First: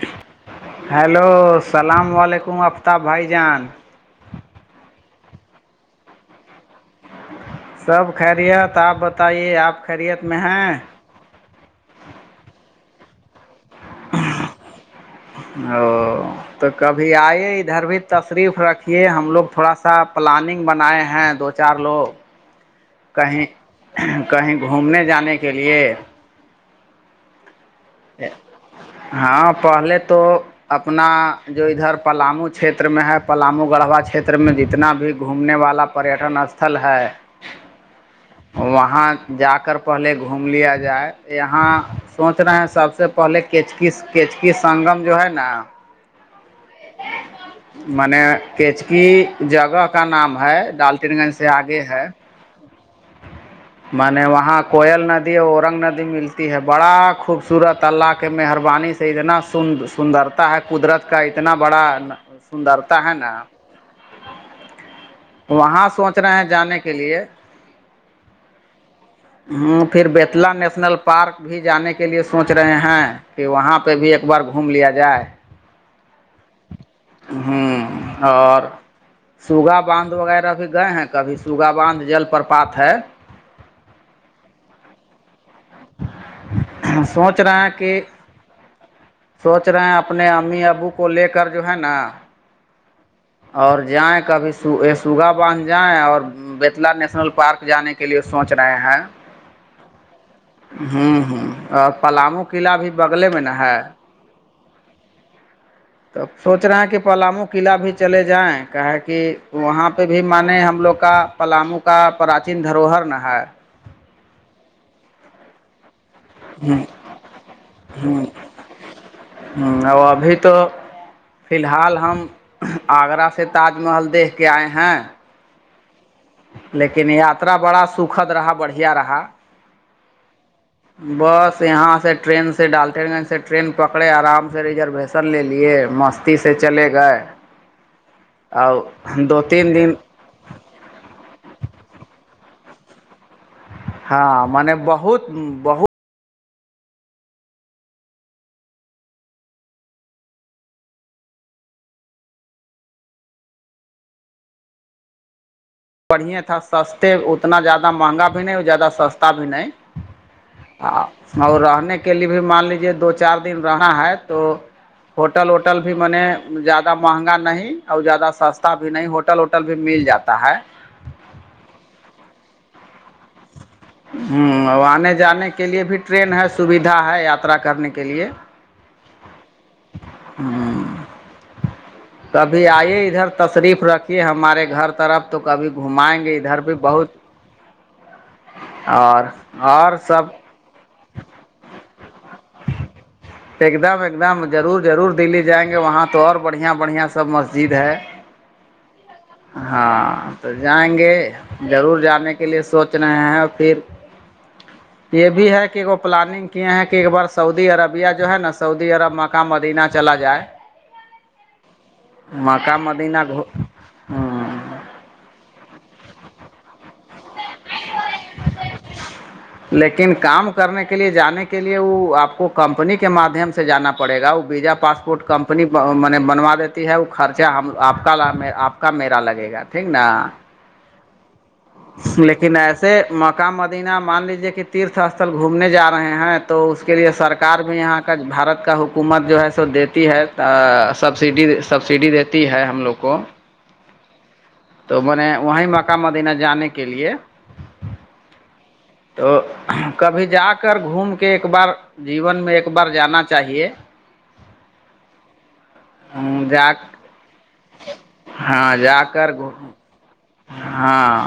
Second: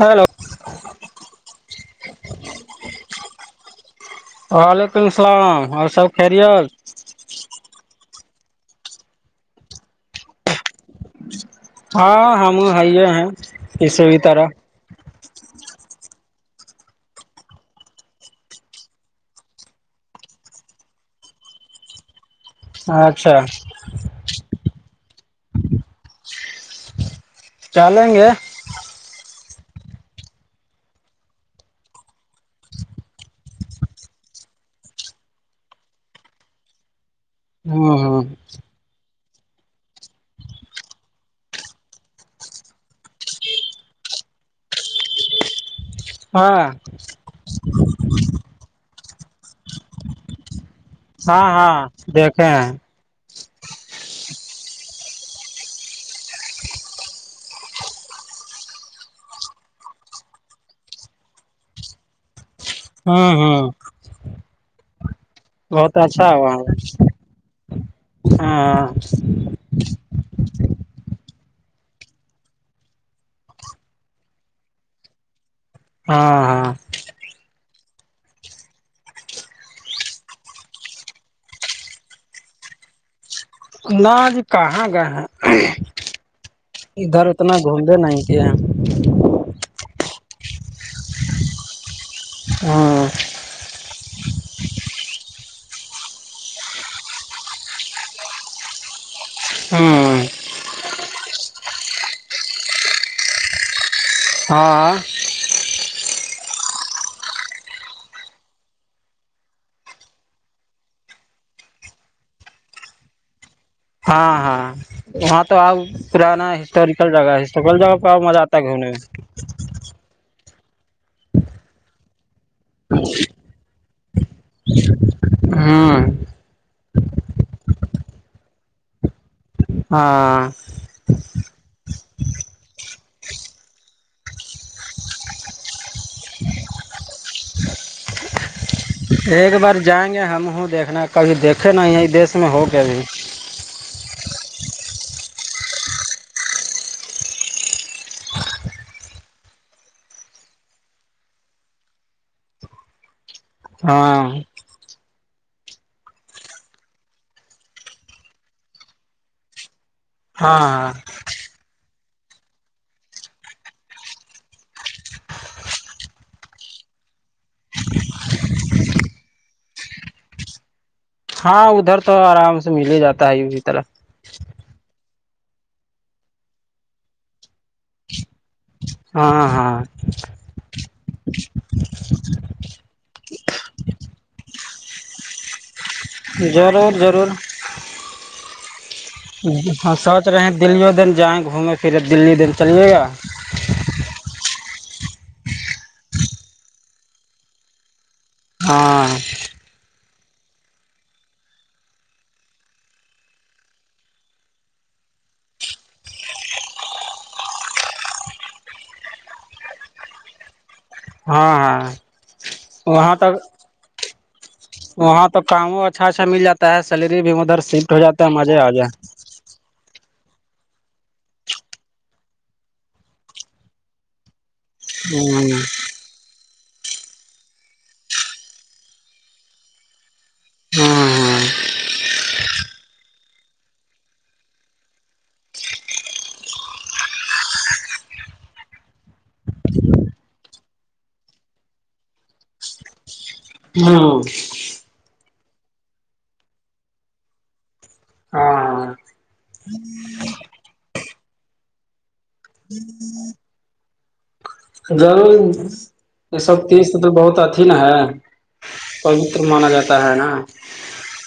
hello hello السلام علیکم آفتاب بھائی جان وعلیکم السلام اور سب خیریت سب خیریت آپ بتائیے آپ خیریت میں ہیں ہاں ہم ہے ہیں اس بھی طرح [unintelligible] او تو کبھی آئیے ادھر بھی تشریف رکھیے ہم لوگ تھوڑا سا پلاننگ بنائے ہیں دو چار لوگ اچھا کہیں کہیں گھومنے جانے کے لیے چالیں گے ہاں پہلے تو اپنا جو ادھر پلامو چھیتر میں ہے پلامو گڑھوا چھیتر میں جتنا بھی گھومنے والا پریٹن استھل ہے ہاں ہاں وہاں جا کر پہلے گھوم لیا جائے یہاں سوچ رہے ہیں سب سے پہلےچک کیچکی سنگم جو ہے نا ہاں م نے کیچکی جگہ کا نام ہے ڈال کٹن گنج ہاں سے آگے ہاں ہے دیکھے ہیں میں نے وہاں کوئل ندی اور اورنگ ندی ملتی ہے بڑا خوبصورت اللہ کے مہربانی سے اتنا س سندرتا ہے قدرت کا اتنا بڑا سندرتا ہے نا ہوں ہوں وہاں بہت سوچ اچھا رہے ہیں ہوا جانے کے لیے ہاں ہ پھر بیتلا نیشنل پارک بھی جانے کے لیے سوچ رہے ہیں کہ وہاں پہ بھی ایک بار گھوم لیا جائے ہاں ہاں ہوں اور سوگا باندھ وغیرہ بھی گئے ہیں کبھی سوگا باندھ جل پرپات ہے نہ جی کہاں گئے ہیں ادھر سوچ اتنا رہے ہیں گھومے کہ نہیں تھے سوچ رہے ہیں اپنے امی ابو کو لے کر جو ہے نا ہاں اور جائیں کبھی سوگا باندھ جائیں اور بیتلا نیشنل پارک جانے کے لیے سوچ رہے ہیں ہاں ہوں ہوں اور پلامو قلعہ بھی بغلے میں نا ہے ہاں تب سوچ رہے ہیں کہ پلامو قلعہ بھی چلے جائیں کہ کہ وہاں پہ بھی مانیں ہم لوگ کا پلاموں کا پراچین دھروہر نہ ہے ہاں ہاں وہاں تو آپ پرانا ہسٹوریکل جگہ ہسٹوریکل جگہ بہت مزہ آتا گومنے میں ہ وہ ابھی تو فی الحال ہم آگرہ سے تاج انل دیکھ کے آئے ہیں ہاں لیکن یاترا بڑا سکھد رہا بڑھیا رہا ہاں بس یہاں سے ٹرین سے ڈالٹین گنج سے ٹرین پکڑے آرام سے ریزرو فسل لےے مستی سے چلے گئے اور دو ایک تین بار دن جائیں گے ہم ہوں دیکھنا کبھی دیکھے نہیں ہے دیس میں ہو کے بھیھی ہاں م بہت بہت ہاں بڑھیا تھا سستے اتنا زیادہ مہنگا بھی نہیں اور زیادہ سستا بھی نہیں ہاں ہاں اور رہنے کے لیے بھی مان لیجے دو چار دن رہنا ہے تو ہوٹل وٹل بھی م نے زیادہ مہنگا نہیں اور زیادہ سستا بھی نہیں ہوٹل ہوٹل ووٹل بھی مل جاتا ہے ہاں ادھر تو آرام سے مل ہی جاتا ہے اسی طرح ہوں آنے جانے کے لیے بھی ٹرین ہے سویدھا ہے یاترا کرنے کے لیے ہاں ہاں ہوں کبھی آئیے ادھر تشریف رکھیے ہمارے گھر طرف تو کبھی گھمائیں گے ادھر بھی ضرور بہت ضرور اور ہاں اور سب [unintelligible] ضرور ضرور دلی جائیں گے وہاں تو اور بڑھیا بڑھیا سب مسجد ہے ہاں ہاں تو جائیں گے ضرور جانے کے لیے سوچ رہے ہیں اور پھر یہ بھی ہے کہ وہ پلاننگ کیے ہیں کہ ایک بار سعودی عربیہ جو ہے نا سعودی عرب مقہ مدینہ چلا جائے ہاں ہاں مکہ وہاں مدینہ تک گھو وہاں تو کاموں اچھا اچھا مل جاتا ہے سیلری بھی ادھر شفٹ ہو جاتا ہے مزے آ جائے [unintelligible] لیکن کام کرنے کے لیے جانے کے لیے وہ آپ کو کمپنی کے مادھیم سے جانا پڑے گا وہ بیجا پاسپورٹ کمپنی م بنوا دیتی ہے وہ خرچہ آپ کا آپ کا میرا لگے گا ٹھیک نا ہاں لیکن ایسے مکہ مدینہ مان لیجے کہ تیرھ استھل گھومنے جا رہے ہیں تو اس کے لیے سرکار بھی یہاں کا بھارت کا حکومت جو ہے سو دیتی ہے سبسڈی سبسڈی دیتی ہے ہم لوگ کو ہاں تو میں نے وہیں مکہ مدینہ جانے کے لیے ہاں ہاں تو کبھی جا کر گھوم کے ایک بار جیون میں ایک بار جانا چاہیے ضرور یہ سب جا تیز تو بہت آتی کن ہے ہاں جا کر پوتر مانا جاتا ہے نا ہاں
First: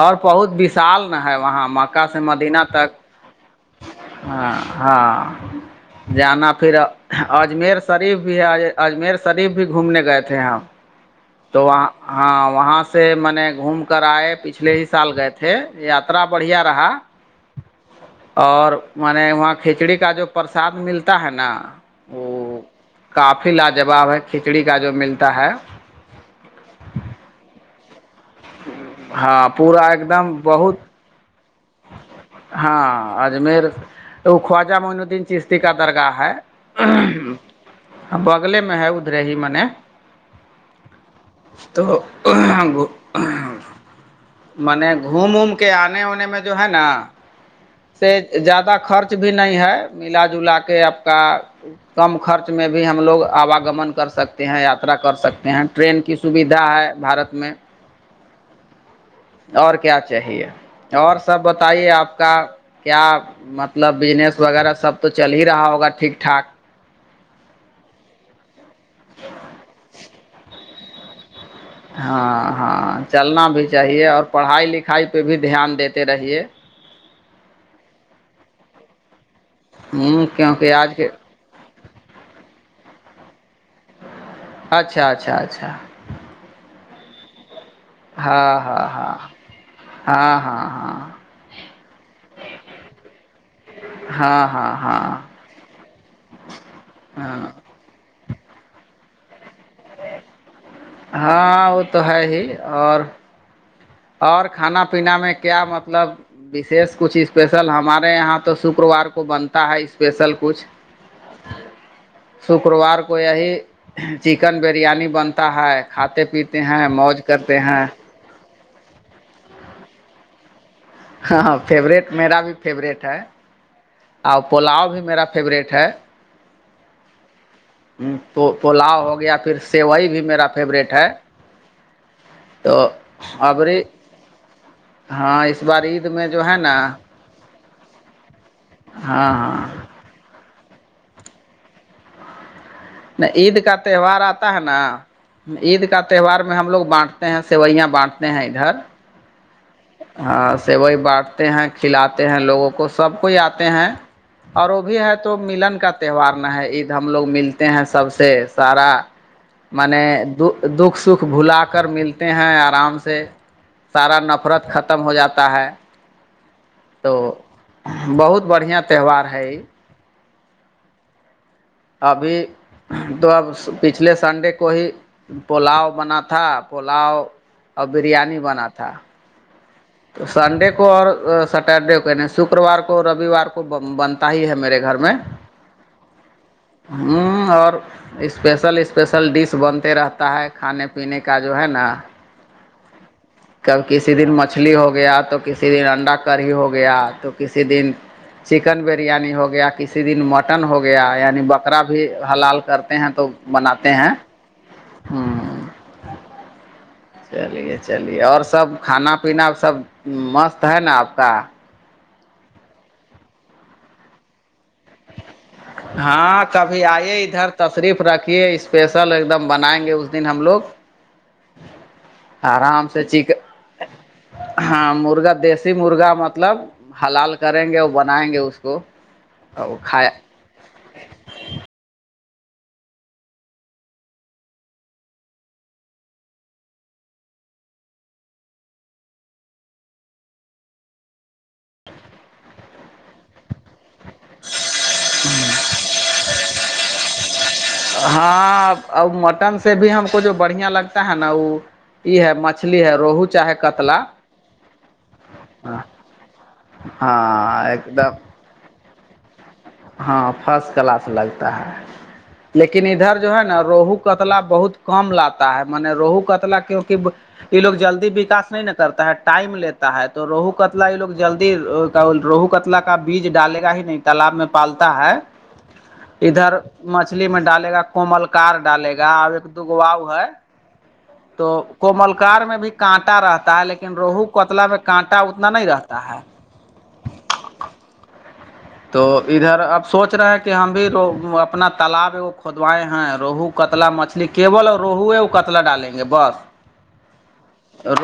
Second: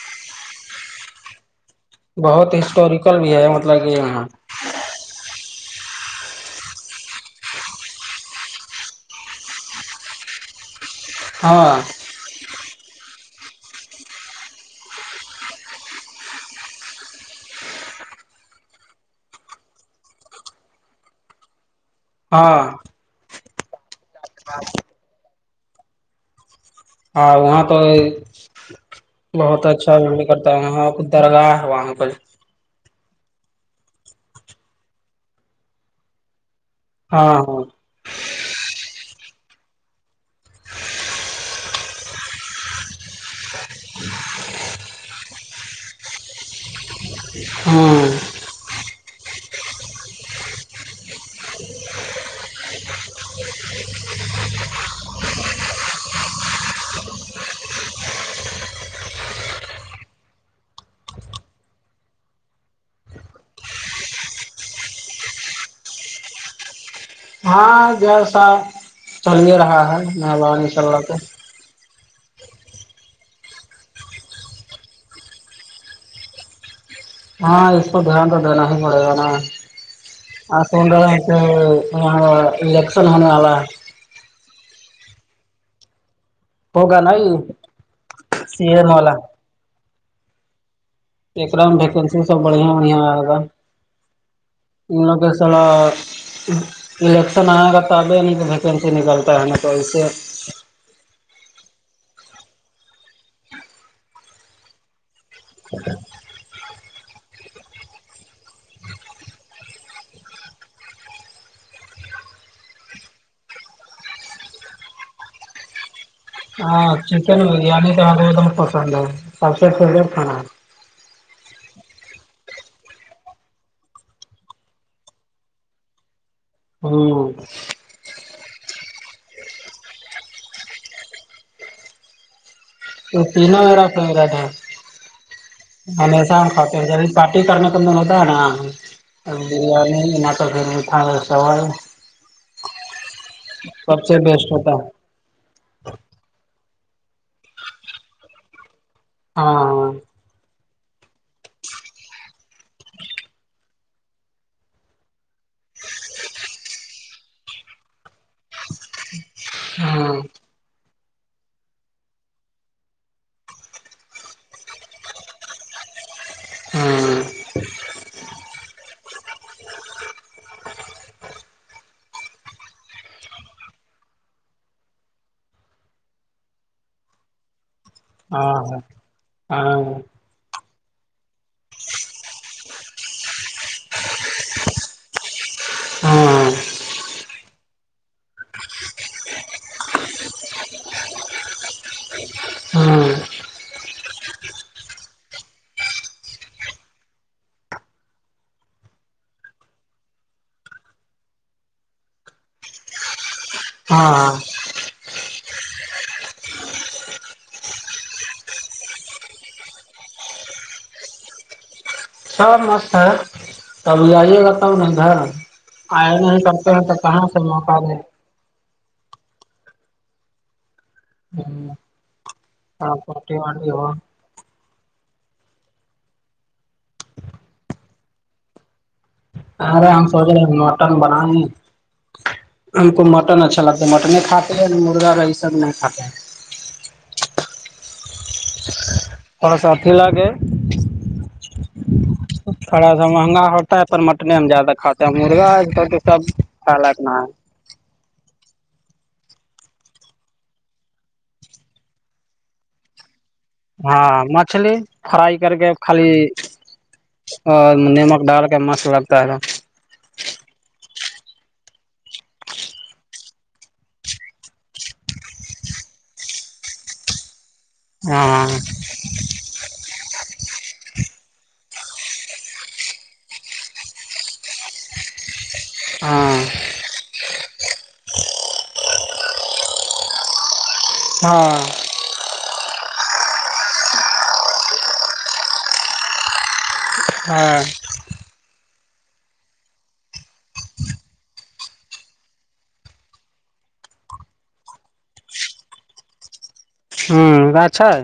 اور بہت وشال ن ہے وہاں م مکا سے بہت مدینہ تک ہسٹوریکل بھی ہے مطلب کہ یہاں ہاں ہاں جانا پھر اجمیر شریف بھی ہے اجمیر شریف بھی گھومنے گئے تھے ہم تو ہاں وہاں ہاں وہاں سے سے میں نے گھوم کر آئے پچھلے ہی سال گئے تھے یاترا بڑھیا رہا اور م نے وہاں کھچڑی کا جو پرساد ملتا ہے نا وہ ہاں کافی لاجواب ہے کھچڑی کا جو ملتا ہے ہاں وہاں تو ہاں بہت پورا اچھا ایک م دم کرتا ہے بہت وہاں درگاہ وہاں پرہ ہاں اجمیر تو وہ خواجہ معین الدین چشتی کا درگاہ ہے ہاں ہاں ہ بگلے میں ہے ادھرے ہی منے تو م نے گھوم ووم کے آنے ونے میں جو ہے نا ہاں سے زیادہ خرچ بھی نہیں ہے ملا جلا کے آپ کا کم خرچ میں بھی ہم لوگ آواگمن کر سکتے ہیں یاترا کر سکتے ہیں ٹرین کی سویدھا ہے بارت میں اور کیا چاہیے اور سب بتائیے آپ کا کیا مطلب بجنس وغیرہ سب تو چل ہی رہا ہوگا ٹھیک ٹھاک ہاں جیسا چل ہی رہا ہے میں الا اللہ کے ہاں ہاں چلنا بھی چاہیے اور پڑھائی لکھائی پہ بھی دھیان دیتے رہیے [unintelligible] ہاں اس کو دھیان تو دینا ہی پڑے گا نا ہ آ کیونکہ سن آج کے رہے الیکشن ہونے والا [unintelligible] اچھا اچھا اچھا [unintelligible] ہوگا ہاں سی ہاں ایم والا ہاں ہاں ہاں ہاں ایکر میں ویکنسی سب بڑیا بڑیا آ گا ہاں ہاں ان ہاں لوگ تھوڑا الیکشن ہاں آئے گا تو ابھی نہیں ویکینسی نکلتا ہے تو اس سے [unintelligible] ہاں وہ تو ہے ہی اور اور کھانا پین میں کیا مطلب بشیش کچھ اسپیشل ہمارے یہاں تو شکروار کو بنتا ہے اسپیشل کچھ [inaudible] شکروار کو یہی چکن بریانی بنتا ہے کھاتے پیتے ہیں ہاں موج چکن کرتے ہیں بریانی تو آ بہتم پسند ہے سب سے فورٹ کانا ہاں فیوریٹ میرا بھی فیوریٹ ہے اور پولاؤ بھی میرا فیوریٹ ہے ہوں [unintelligible] ہوں تو پلاؤ ہو گیا پھر سیوئی بھی میرا فیوریٹ ہے تو پین ابری ویرا پا تھاا ہاں اس بار عید میں ہمیشہ جو ہے کٹ نا ج پارٹی کرنے کا من ہوتا ہے نا ہاں ہاں بریانی ا تو پھرٹان چاول نہ عید کا تہوار آتا ہے نا عید کا تہوار میں ہم لوگ بانٹتے ہیں سوئیاں بانٹتے ہیں ادھر ہاں ہاں [unintelligible] ہاں س وہی بانٹتے ہیں کھلاتے ہیں لوگوں کو سب کوئی آتے ہیں [unintelligible] اور وہ بھی ہے تو ملن کا تہوار ن ہے عید ہم لوگ ملتے ہیں سب سے [unintelligible] سارا مانے ہاں دو [unintelligible] دکھ سکھ بھلا کر ملتے ہیں آرام سے سارا نفرت ختم ہو جاتا ہے ہاں تو بہت بڑھیا تہوار ہے ابھی تو اب پچھلے سنڈے کو ہی پلاؤ بنا تھا پلاؤ اور بریانی ہاں بنا ہاں تھا ہاں تو سنڈے کو اور سٹرڈے کو کہنے شکروار کو رویوار کو بنتا ہی ہے میرے گھر میں ہاں ہوں اور [unintelligible] اسپیشل اسپیشل ڈش بنتے رہتا ہے کھانے پینے کا جو ہے نا ہاں [unintelligible] کب کسی دن مچھلی ہو گیا تو کسی دن انڈا کرڑھی ہو گیا تو کسی دن چکن بریانی ہو گیا کسی دن مٹن ہو گیا یعنی بکرا بھی حلال کرتے ہیں تو بناتے ہاں ہیں ہاں [unintelligible] چلیے چلیے اور سب کھانا پینا سب مست ہے نا آپ کا [unintelligible] سب مست ہے ابھی آئیے گا تب ن گھر آیا نہیں ہاں کرتے ہیں تو کہاں سے موقع لے کہ اسپیشل ایک دم بنائیں گے اس دن ہم لوگ آرام سے چییک پارٹی وارٹی ہو ہاں مرغا دیسی مرغا مطلب حلال کریں گے اور بنائیں گے اس کو اور ارے ہم کھایا سوچ رہے ہیں مٹن بنانیے ہم کو مٹن اچھا لگتا ہے مٹن کھاتے ہیں مرغا یہ سب نہیں کھاتے ہیں کو سھی ل کےے تھوڑا سا مہنگا ہوتا ہے پر م اٹنے زیادہ کھاتے مرغا سب کھ ل اپنا ہے ہاں ا مٹن سے بھی ہم کو جو بڑھیا لگتا ہے نا وہ یہ ہے مچلی ہے روہو چاہے کتلا ہاں مچھلی فرائی کر کے خالی ہاں اور ایک نمک دم ڈال کے مست لگتا ہے ہاں فرسٹ کلاس لگتا ہے لیکن ادھر جو ہے نا روہو کتلا بہت کم لاتا ہے م نے روہو کتلا کیوںکہ یہ لوگ جلدی ہاں وکاس نہیں ن کرتا ہے ٹائم لیتے ہے تو روہو کتلا یہ لوگ جلدی روہو کتلا کا بیج ڈالے گا ہی نہیں تالاب میں پالتا ہے ہاں ادھر [unintelligible] مچھلی میں ڈالے گا کوملکار ڈالے گا اب ایک دوگو وؤ ہے تو ہاں کوملکار میں بھی کانٹا رہتا ہے لیکن روہو کوتلا میں کانٹا اتنا نہیں رہتا ہے ہاں تو ادھر اب سوچ رہے ہیں کہ ہم بھی اپنا تالاب کھودوائے ہیں روہو کتلا مچھلی کےول اور روہو ہے وہ کتلا ڈالیں گے بس ہ اچھا ہے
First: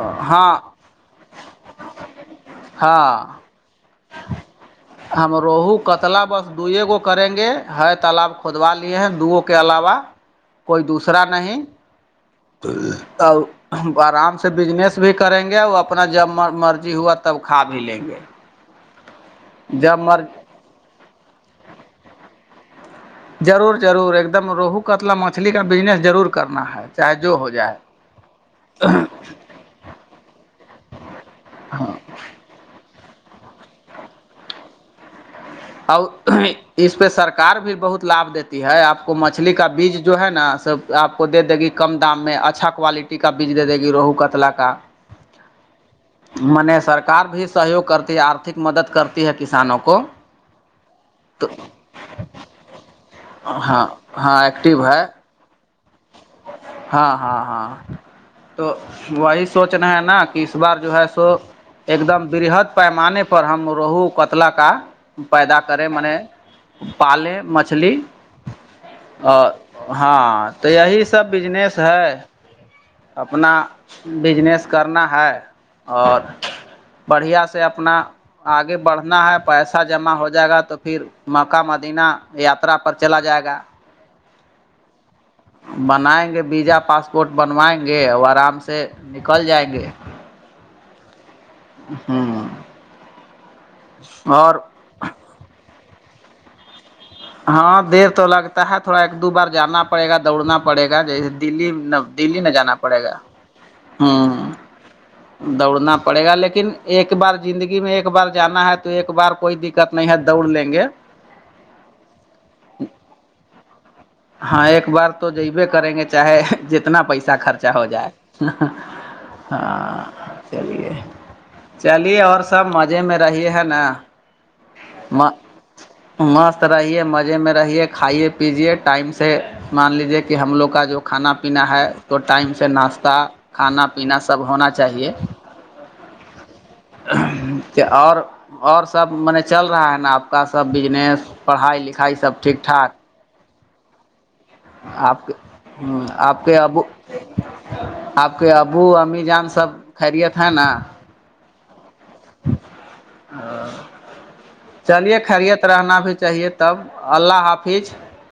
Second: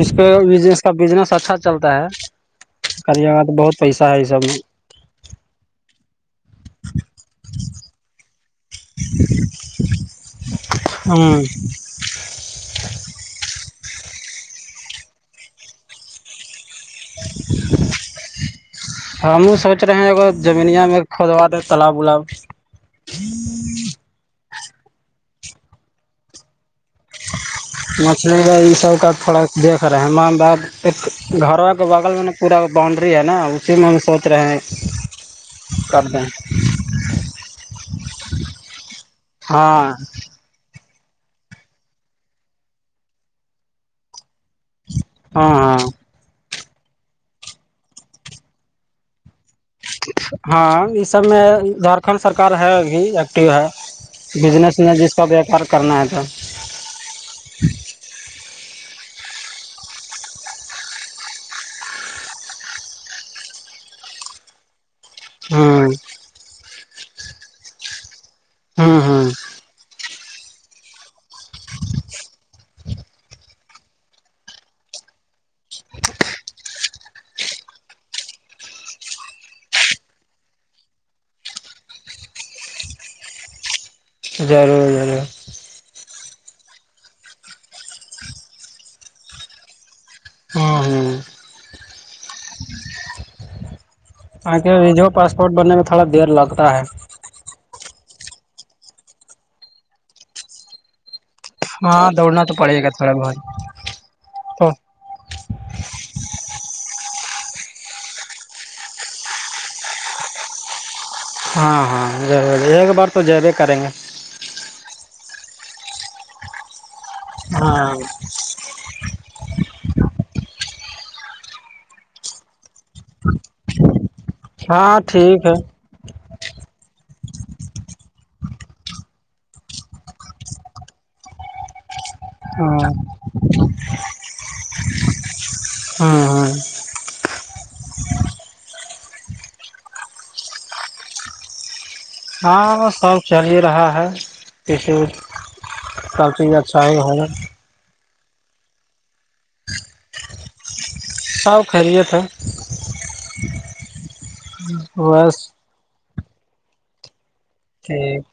اس کے ہاں اس کا بزنس اچھا چلتا ہے ہاں کالاں تو بہت پیسہ ہے یہ سب ہم روہو کتلا بس دوے گو کریں گے ہے تالاب خھودوا لیے ہیں دوگ کے علاوہ کوئی دوسرا ہوں نہیں اور ہم آرام سے بجنس بھی کریں گے اور اپنا جب مرضی ہوا تب کھا بھی لیں گے ہم سوچ رہے جب ہیں مر ایگ جمینیا میں کھودوا د تالاب ولاب ضرور ضرور ایک دم روہو کتلا مچھلی کا بزنس ضرور کرنا ہے چاہے جو ہو جائے مچھلی کا یہ سب کا تھوڑا دیکھ رہےان بار ایک گھرا کے بغل میں نا پورا باؤونڈری ہے نا اسی میں ہم سوچ رہے ہیں کر دیں اور اس پہ سرکار بھی بہت لابھ دیتی ہے آپ کو مچھلی کا ہاں بیج جو ہے نا سب آپ کو دے دے گی کم دام میں اچھا کوالٹی کا بیج دے دے گی روہو کتلا کا ہاں ہاں م نے سرکار بھی سہیوگ کرتی ہے آرھک مدد کرتی ہے کسانوں کو ہاں یہ سب میں تو جھارکھنڈ سرک ہے بھی ایکٹیو ہے ہاں ہاں بزنس ایکٹیو میں ہے جس کا وپار کرنا ہے تو ہاں ہاں ہاں تو وہی سوچ رہے ہیں نا کہ اس بار جو ہے سو ایک دم برہد پیمانے پر ہم روہو کتل کا پیدا کرے ہوں منے پالے مچھلی ہوں ہوں ا ہاں تو یہی سب بجنس ہے اپنا بجنس کرنا ہے اور بڑھیا سے اپنا آگے بڑھنا ہے پیسہ جمع ہو جائے گا تو پھر مکہ مدینہ یاترا پر چلا جائے گا ضرور ضرور بنائیں گے ویزا پاسپورٹ بنوائیں گے اور آرام سے نکل جائیں گے ہاں ہاں ہوں آ اور و جو پاسپورٹ بننے میں تھوڑا دیر لگتا ہے ہاں دیر تو لگتا ہے تھوڑا ایک دو بار جانا پڑے گا دوڑنا پڑے گا جیسے دلی ہاں دلی دوڑنا نہ تو جانا پڑے تھوڑا گا بہت ہ تو دوڑنا پڑے گا لیکن ایک بار زندگی میں ایک بار جانا ہے تو ایک بار کوئی د دقت نہیں ہے دوڑ لیں گے ہاں ہاں ضرور ایک بار تو ج بھیے کریں گے ہاں ایک بار تو جبے کریں گے چاہے جتنا پیسہ خرچہ ہو ہاں جائے ہاں چلیے چلیے اور سب مزے میں رہے ہے نا ہاں ٹھیک ہے مست رہیے مزے میں رہیے کھائیے پیجیے ٹائم سے مان لیجیے کہ ہم لوگ کا جو کھانا پینا ہے تو ٹائم سے ہاں ناشتہ کھانا پینا سب ہونا چاہیے ہوں ہوں کہ اور اور سب م نے چل رہا ہے نا آپ کا سب بجنس پڑائی لکھائی سب ٹھیک ہاں ٹھاک سب چل ہی رہا ہے کسی آپ کے ہ آپ کافی کے ابو اچھا ہی ہو آپ کے ابو امی جان سب خیریت ہے نا سا خریے تھا چلیے بس خری ہے رہنا بھی چاہیے تب اللہ حافظ [unintelligible]